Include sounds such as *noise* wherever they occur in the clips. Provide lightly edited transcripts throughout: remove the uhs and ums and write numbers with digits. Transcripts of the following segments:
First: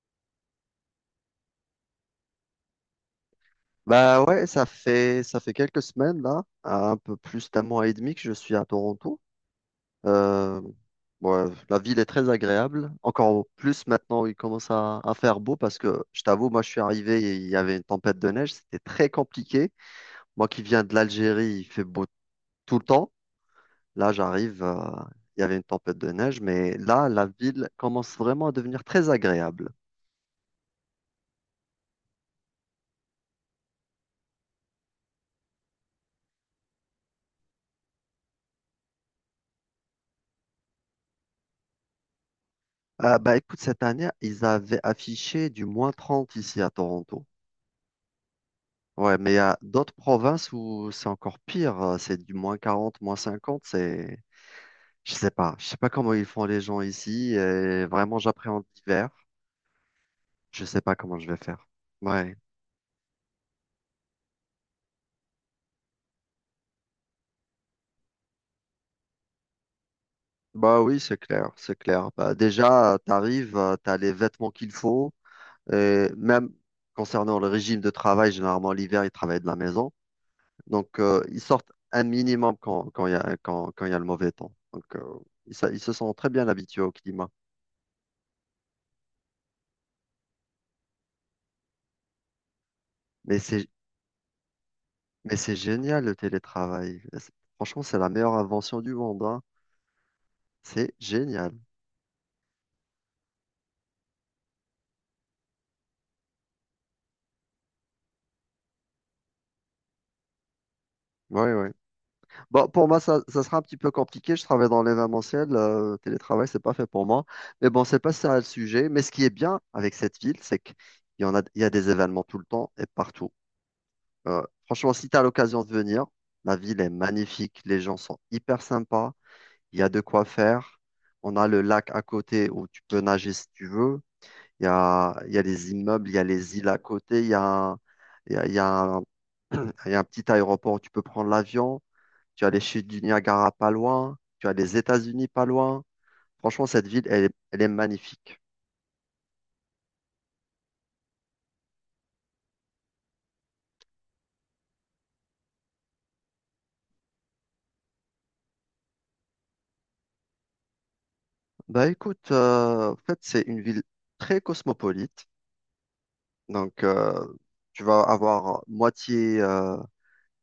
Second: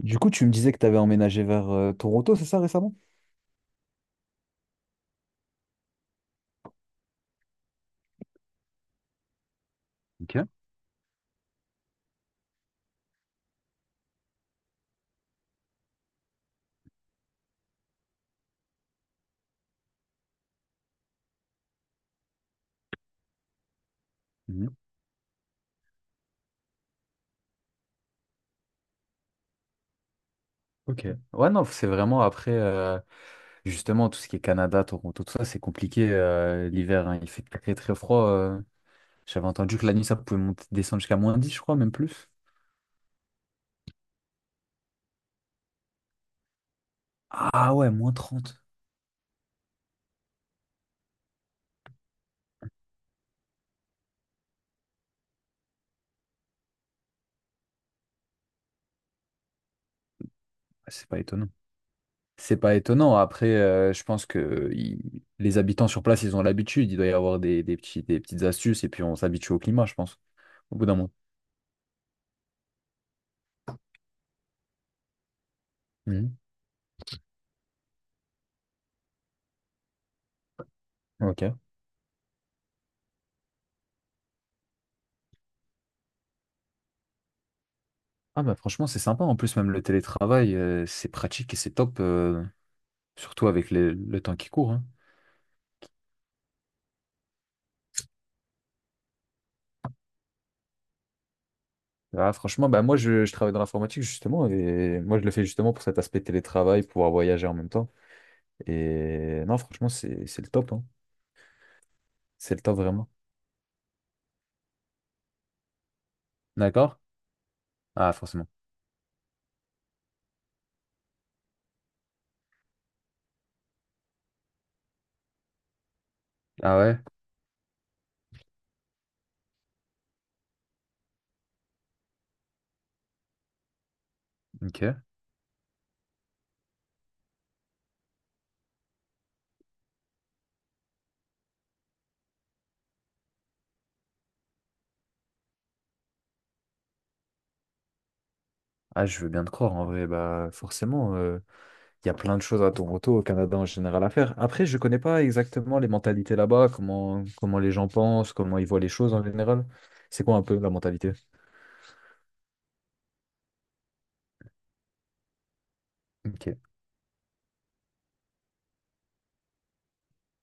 Du coup, tu me disais que tu avais emménagé vers Toronto, c'est ça récemment? Bah ouais, ça fait quelques semaines là, un peu plus d'un mois et demi que je suis à Toronto. Ok. Euh, ouais, la ville est très agréable. Encore plus maintenant, il commence à faire beau parce que je t'avoue, moi je suis arrivé et il y avait une tempête de neige, c'était très compliqué. Moi qui viens de l'Algérie, il fait beau tout le temps. Là, j'arrive, Mhm. Il y avait une tempête de neige, mais là, la ville commence vraiment à devenir très agréable. Ok. Ouais, non, c'est vraiment après, justement, tout ce qui est Canada, Toronto, tout ça, c'est compliqué l'hiver, hein. Il fait très, très froid. J'avais entendu que la nuit, ça pouvait monter, descendre jusqu'à moins 10, je crois, même plus. Bah écoute, cette année, ils avaient affiché du -30 ici à Toronto. Ah ouais, moins 30. Ouais, mais il y a d'autres provinces où c'est encore pire. C'est du -40, -50. Je sais pas. Je sais pas comment ils font les gens ici. Et vraiment, j'appréhende l'hiver. Je sais Ouais, pas c'est comment pas je vais étonnant. faire. Ouais. C'est pas étonnant. Après, je pense que les habitants sur place, ils ont l'habitude. Il doit y avoir des petits, des petites astuces et puis on s'habitue au climat, je pense, au Bah bout d'un oui, moment. c'est clair, c'est clair. Bah déjà, t'arrives, t'as les vêtements qu'il faut. Et Mhm. même concernant le régime de travail, généralement l'hiver, ils travaillent de la maison. Donc, ils Ok. sortent un minimum quand il y a, quand il y a le mauvais temps. Donc, ils se sont très bien habitués au climat. Ah bah franchement, c'est sympa. En plus, même le télétravail, c'est pratique et c'est top, Mais surtout c'est avec le temps qui court, hein. Mais c'est génial le télétravail. Franchement, c'est la meilleure invention du monde, hein. C'est génial. Ah, franchement, bah moi, je travaille dans l'informatique justement et moi, je le fais justement pour cet aspect télétravail, pouvoir voyager en même temps. Et non, franchement, c'est le top, hein. Oui, oui. C'est le Bon, top pour moi, vraiment. Ça sera un petit peu compliqué. Je travaille dans l'événementiel. Le télétravail, c'est pas fait D'accord? pour moi. Mais bon, c'est Ah, pas ça le forcément. sujet. Mais ce qui est bien avec cette ville, c'est qu'il y en a, il y a des événements tout le temps et partout. Franchement, si tu as l'occasion de venir, la Ah ville est ouais? magnifique. Les gens sont hyper sympas. Il y a de quoi faire. On a le lac à côté où tu peux nager si tu veux. Ok. Il y a les immeubles, il y a les îles à côté, il y a un, *clears throat* il y a un petit aéroport où tu peux prendre l'avion. Tu as les chutes du Niagara pas loin. Tu as les États-Unis pas loin. Franchement, cette ville, elle est magnifique. Ah, je veux bien te croire en vrai. Bah forcément. Il y a plein de choses à Toronto, au Canada en général à faire. Après, je ne connais pas exactement les mentalités là-bas, comment les gens pensent, comment ils voient les choses en général. C'est quoi un peu la mentalité? Bah écoute, en fait, c'est une ville très cosmopolite. Ok, Donc, tu vas avoir moitié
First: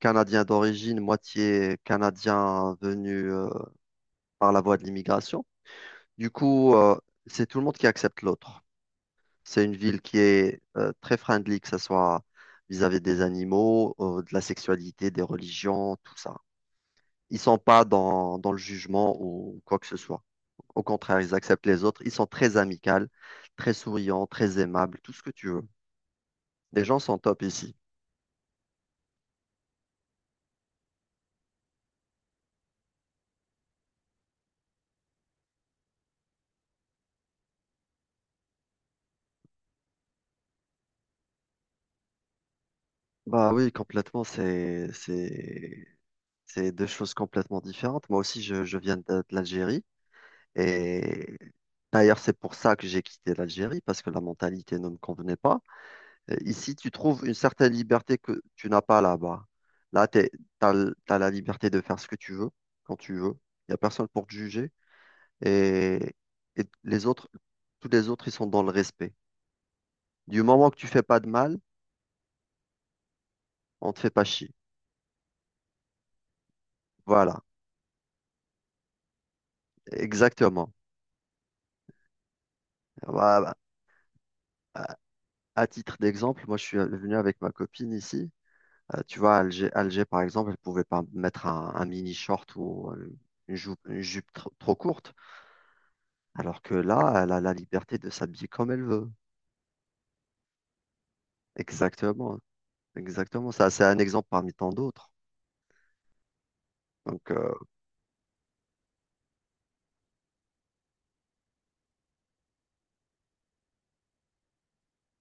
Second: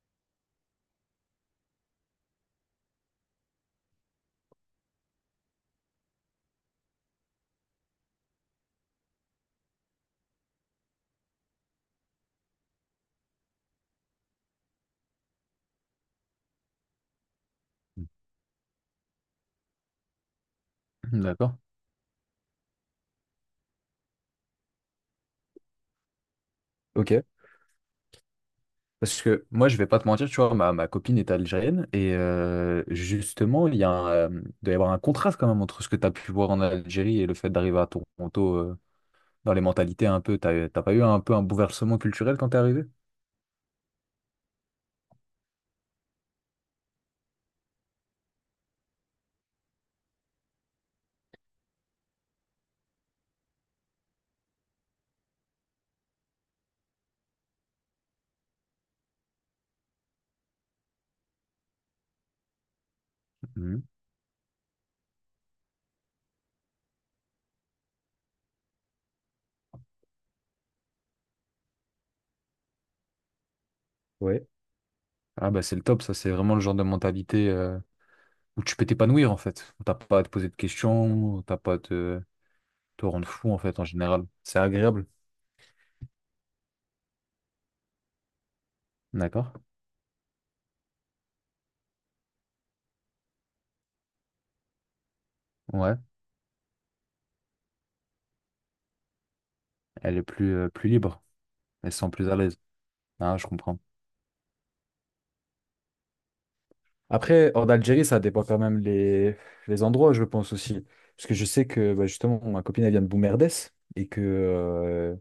Canadien d'origine, moitié Canadien venu par la voie de l'immigration. Du coup, c'est tout le monde qui accepte l'autre. C'est une ville qui est très friendly, que ce soit vis-à-vis des animaux, de la sexualité, des religions, tout ça. Ils sont pas dans le jugement ou quoi que ce soit. Au contraire, ils d'accord. acceptent les autres. Ils sont très amicaux, très souriants, très aimables, tout ce que tu veux. Les gens Ok. sont top ici. Parce que moi, je vais pas te mentir, tu vois, ma copine est algérienne et justement, il y a il doit y avoir un contraste quand même entre ce que tu as pu voir en Algérie et le fait d'arriver à Toronto. Dans les mentalités un peu, t'as pas eu un peu un bouleversement culturel quand t'es arrivé? Bah oui, complètement, c'est deux choses complètement différentes. Moi aussi, je viens de l'Algérie. Et d'ailleurs, c'est pour ça que j'ai quitté l'Algérie, parce que la mentalité ne me convenait pas. Et ici, tu trouves une certaine liberté que tu n'as pas là-bas. Là, tu as, la liberté de faire ce que tu veux, quand tu veux. Il n'y a Mhm. personne pour te juger. Et, et les autres, tous les autres, ils sont dans le respect. Du moment que tu fais pas de mal, on te fait pas Ouais. chier. Ah bah c'est le top, ça c'est vraiment le genre de Voilà, mentalité où tu peux t'épanouir en fait. Où t'as pas à te poser de exactement. questions, où t'as pas à te, te rendre Voilà. fou Bah, en fait en général. C'est À agréable. à titre d'exemple, moi, je suis venu avec ma copine ici. Tu vois, à D'accord? Alger, Alger, par exemple, elle pouvait pas mettre un mini short ou une jupe trop courte. Ouais. Alors que là, elle a la liberté de s'habiller comme elle veut. Elle est plus, plus libre. Elle se sent plus à Exactement, l'aise. Ah, je exactement. Ça, comprends. c'est un exemple parmi tant d'autres. Donc, Après, hors d'Algérie, ça dépend quand même les endroits, je pense aussi. Parce que je sais que bah, justement, ma copine, elle vient de Boumerdès et que,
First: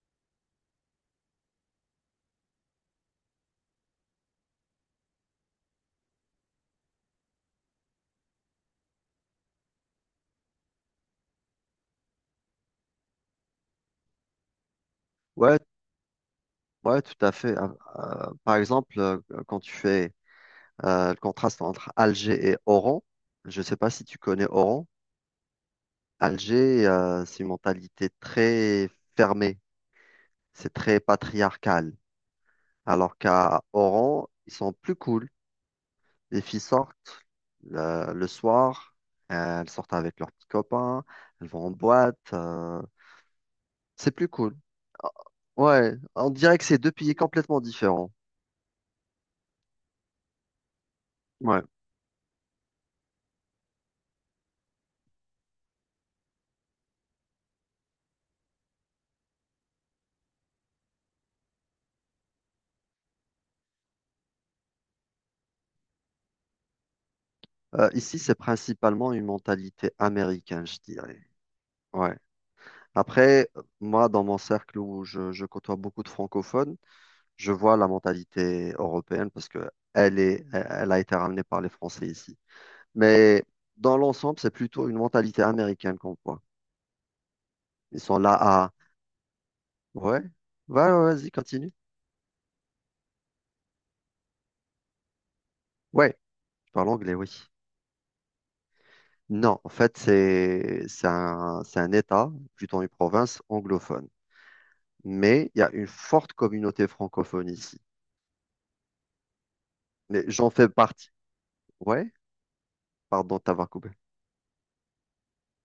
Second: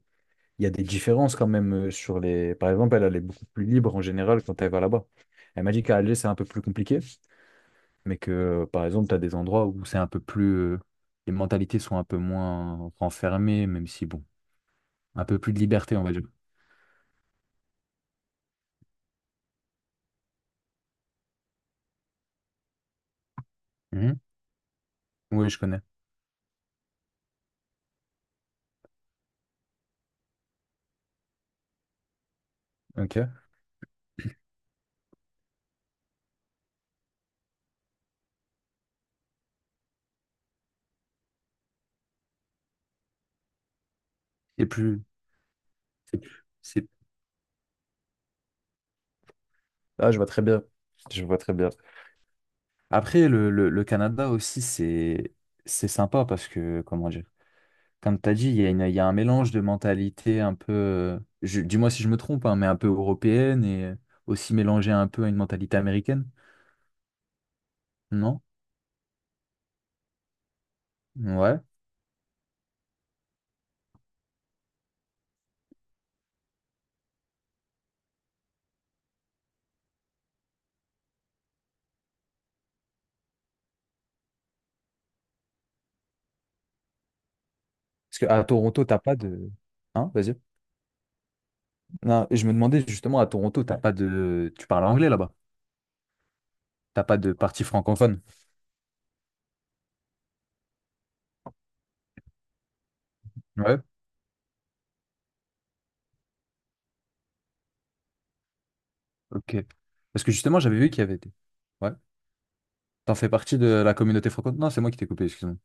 il y a des différences quand même sur les. Par exemple, elle est beaucoup plus libre en général quand elle va là-bas. Elle m'a dit qu'à Alger, c'est un peu plus compliqué, mais que, par exemple, tu as des endroits où c'est un peu plus. Les mentalités sont un peu moins renfermées, même si, bon, un peu plus ouais, de liberté, on va dire. ouais, tout à fait. Par exemple, quand tu fais le contraste entre Alger et Oran, je ne sais pas si tu Mhm. connais Oran. Oui, je connais. Alger, c'est une mentalité très fermée, c'est très patriarcal. Ok. Alors qu'à Oran, ils sont plus cool. Les filles sortent le soir, elles sortent avec leurs petits copains, elles vont en boîte. C'est plus cool. Et plus. Ouais, on dirait que c'est C'est deux pays complètement différents. Ah, je vois très bien. Je vois très Ouais. bien. Après, le Canada aussi, c'est sympa parce que, comment dire, comme tu as dit, il y a il y a un mélange de mentalité un peu, dis-moi si je me trompe, hein, mais un peu européenne et aussi mélangée un peu à une mentalité américaine, Ici, c'est non? principalement une mentalité américaine, je dirais. Ouais. Ouais. Après, moi, dans mon cercle où je côtoie beaucoup de francophones, je vois la mentalité européenne parce que elle est, elle elle a été ramenée par les Français ici. Mais dans l'ensemble, c'est plutôt une mentalité américaine qu'on voit. Ils sont Parce qu'à là. Toronto, t'as pas de... Hein, Ouais, vas-y. Vas-y, continue. Non, je me demandais justement, à Toronto, t'as pas de... Tu parles anglais là-bas. Ouais, je parle T'as anglais, pas oui. de partie francophone. Non, en fait, c'est un État, plutôt une province Ouais. anglophone. Mais il y a une forte communauté francophone ici. Ok. Mais Parce que j'en justement, fais j'avais vu qu'il y partie. avait... des- Ouais. Ouais, T'en fais pardon de partie de t'avoir coupé. la communauté franco... Non, c'est moi qui t'ai coupé, excuse-moi.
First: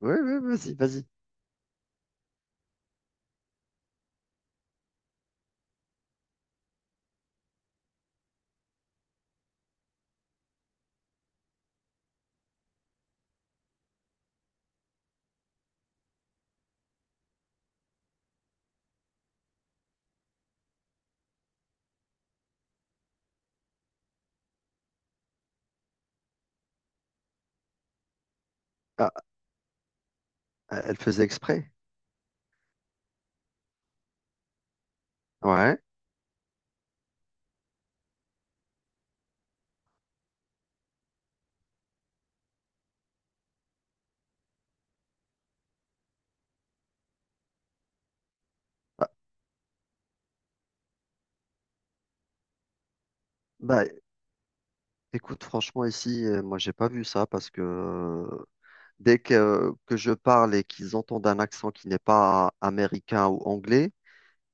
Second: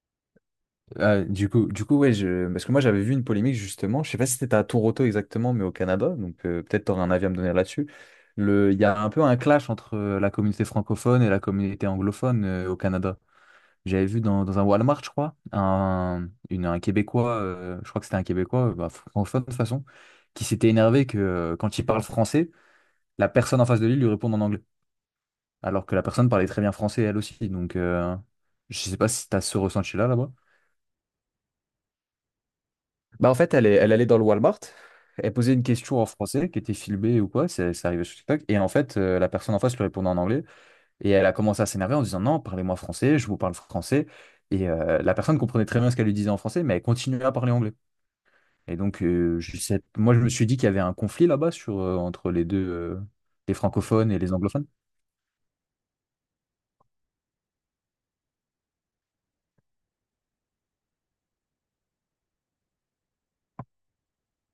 Oui, ouais, vas-y, vas-y. Ah, du coup, ouais, je... parce que moi j'avais vu une polémique justement, je sais pas si c'était à Toronto exactement, mais au Canada, donc peut-être t'aurais un avis à me donner là-dessus. Le... Il y a un peu un clash entre la communauté francophone et la communauté anglophone au Canada. J'avais vu dans un Walmart, je crois, un Québécois, je crois que c'était un Québécois, bah, francophone de toute façon, qui s'était énervé que quand il parle français, la personne en face de lui lui répond en anglais, alors que la personne parlait très bien français elle aussi. Donc, je sais pas Ah, si tu as ce ressenti-là là-bas. elle faisait exprès. Bah en fait, elle allait dans le Walmart. Elle posait une Ouais. question en français qui était filmée ou quoi, ça arrivait sur TikTok. Et en fait, la personne en face lui répondait en anglais. Et elle a commencé à s'énerver en disant non, parlez-moi français, je vous parle français. Et la personne comprenait très bien ce qu'elle lui disait en français, mais elle continuait à parler anglais. Et donc, moi, je me suis dit qu'il y avait un conflit là-bas sur, entre les deux, les Bah, francophones et les anglophones. écoute, franchement, ici, moi, j'ai pas vu ça parce que dès que je parle et qu'ils entendent un accent qui n'est pas américain ou anglais,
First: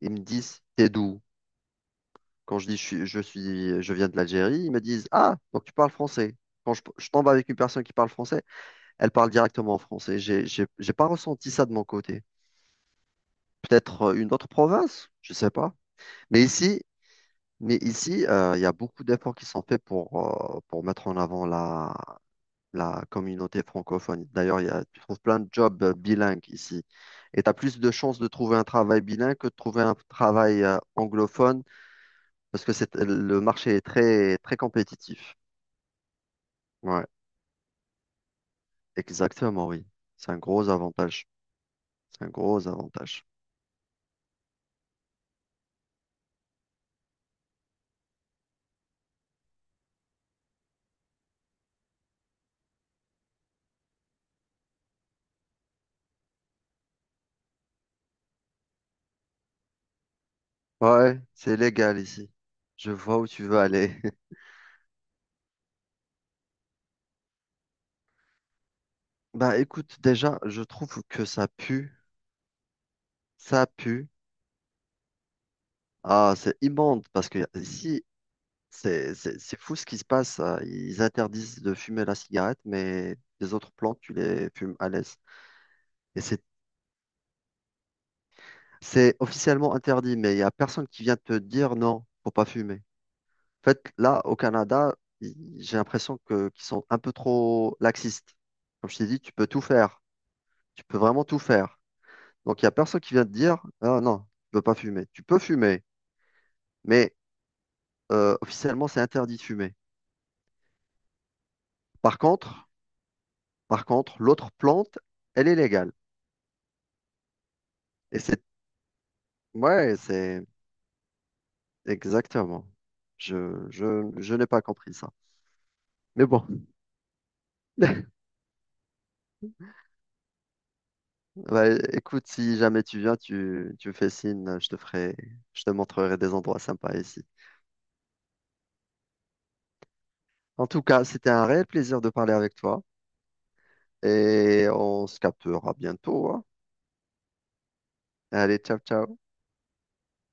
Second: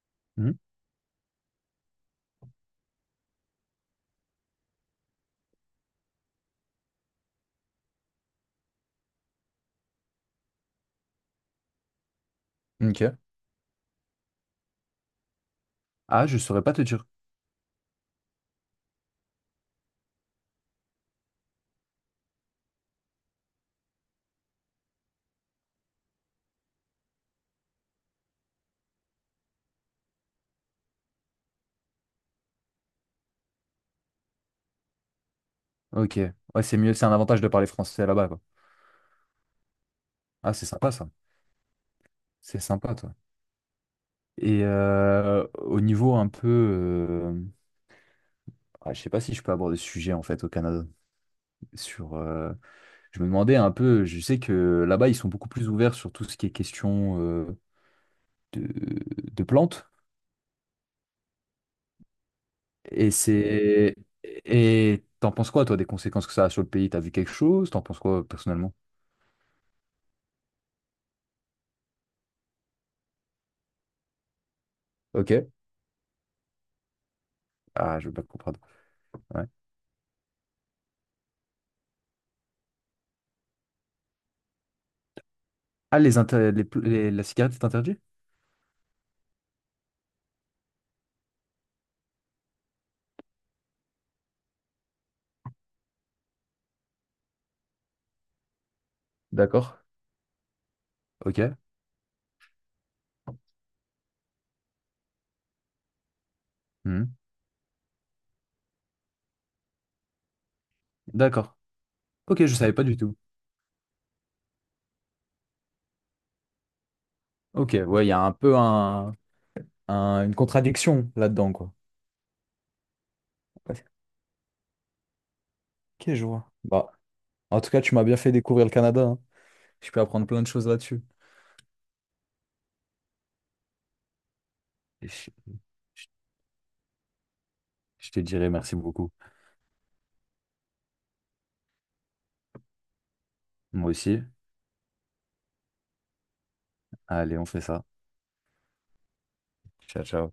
ils me Mhm. disent, t'es d'où? Quand je dis je viens de l'Algérie, ils me disent, ah, donc tu parles français. Quand je tombe avec une personne qui parle français, elle parle directement en français. J'ai pas ressenti ça de mon côté. Ok. Peut-être une autre province, je sais pas. Ah, je Mais saurais pas ici, te dire. mais ici, il y a beaucoup d'efforts qui sont faits pour mettre en avant la communauté francophone. D'ailleurs, il y a, tu trouves plein de jobs bilingues ici. Et tu as plus de chances de trouver un travail bilingue que de trouver un travail anglophone parce que le marché est très, très compétitif. Ok. Ouais, c'est mieux, Ouais, c'est un avantage de parler français là-bas, quoi. exactement, oui. C'est un Ah, c'est gros sympa ça. avantage. C'est un C'est gros sympa, toi. avantage. Et au niveau un peu. Ah, je sais pas si je peux aborder ce sujet en fait au Canada. Sur, je me demandais un peu, je sais que là-bas, ils sont beaucoup plus ouverts sur tout ce qui est question de, de plantes. Ouais, c'est légal ici. Je Et vois où tu veux c'est. aller. *laughs* Et t'en penses quoi, toi, des conséquences que ça a sur le pays? T'as vu quelque chose? T'en penses quoi personnellement? Bah écoute, déjà, je trouve que ça pue. Ça pue. Ok. Ah, c'est immonde parce que Ah, ici, je veux pas comprendre. Ouais. c'est fou ce qui se passe. Ils interdisent de fumer la cigarette, mais les autres plantes, tu les fumes à l'aise. Ah, les Et inter- les pl- les- la cigarette est interdite? c'est officiellement interdit, mais il n'y a personne qui vient te dire non, faut pas fumer. En fait, là, au Canada, i- j'ai l'impression que qu'ils sont un peu trop laxistes. Comme je t'ai dit, tu peux tout D'accord. faire. Tu peux vraiment tout Ok. faire. Donc, il n'y a personne qui vient te dire, ah non, tu peux pas fumer. Tu peux fumer, mais Mhm. Officiellement, c'est interdit de fumer. D'accord. Par Ok, je contre, savais pas du tout. Par contre, l'autre plante, elle est légale. Ok, ouais, il y Et a un c'est, peu ouais, une c'est contradiction là-dedans, quoi. exactement. Ouais. Je n'ai pas compris ça. Ok, je Mais bon, vois. Bah, en tout cas, tu m'as *laughs* bien fait découvrir le Canada, hein. Je peux apprendre plein de choses là-dessus. bah, écoute, si jamais tu viens, tu me fais signe, Et je te je- montrerai des endroits sympas ici. je te dirai merci beaucoup. En tout cas, c'était un réel plaisir de parler avec toi Moi aussi. et on se captera bientôt, hein. Allez, on fait ça. Allez, ciao, ciao. Ciao, ciao.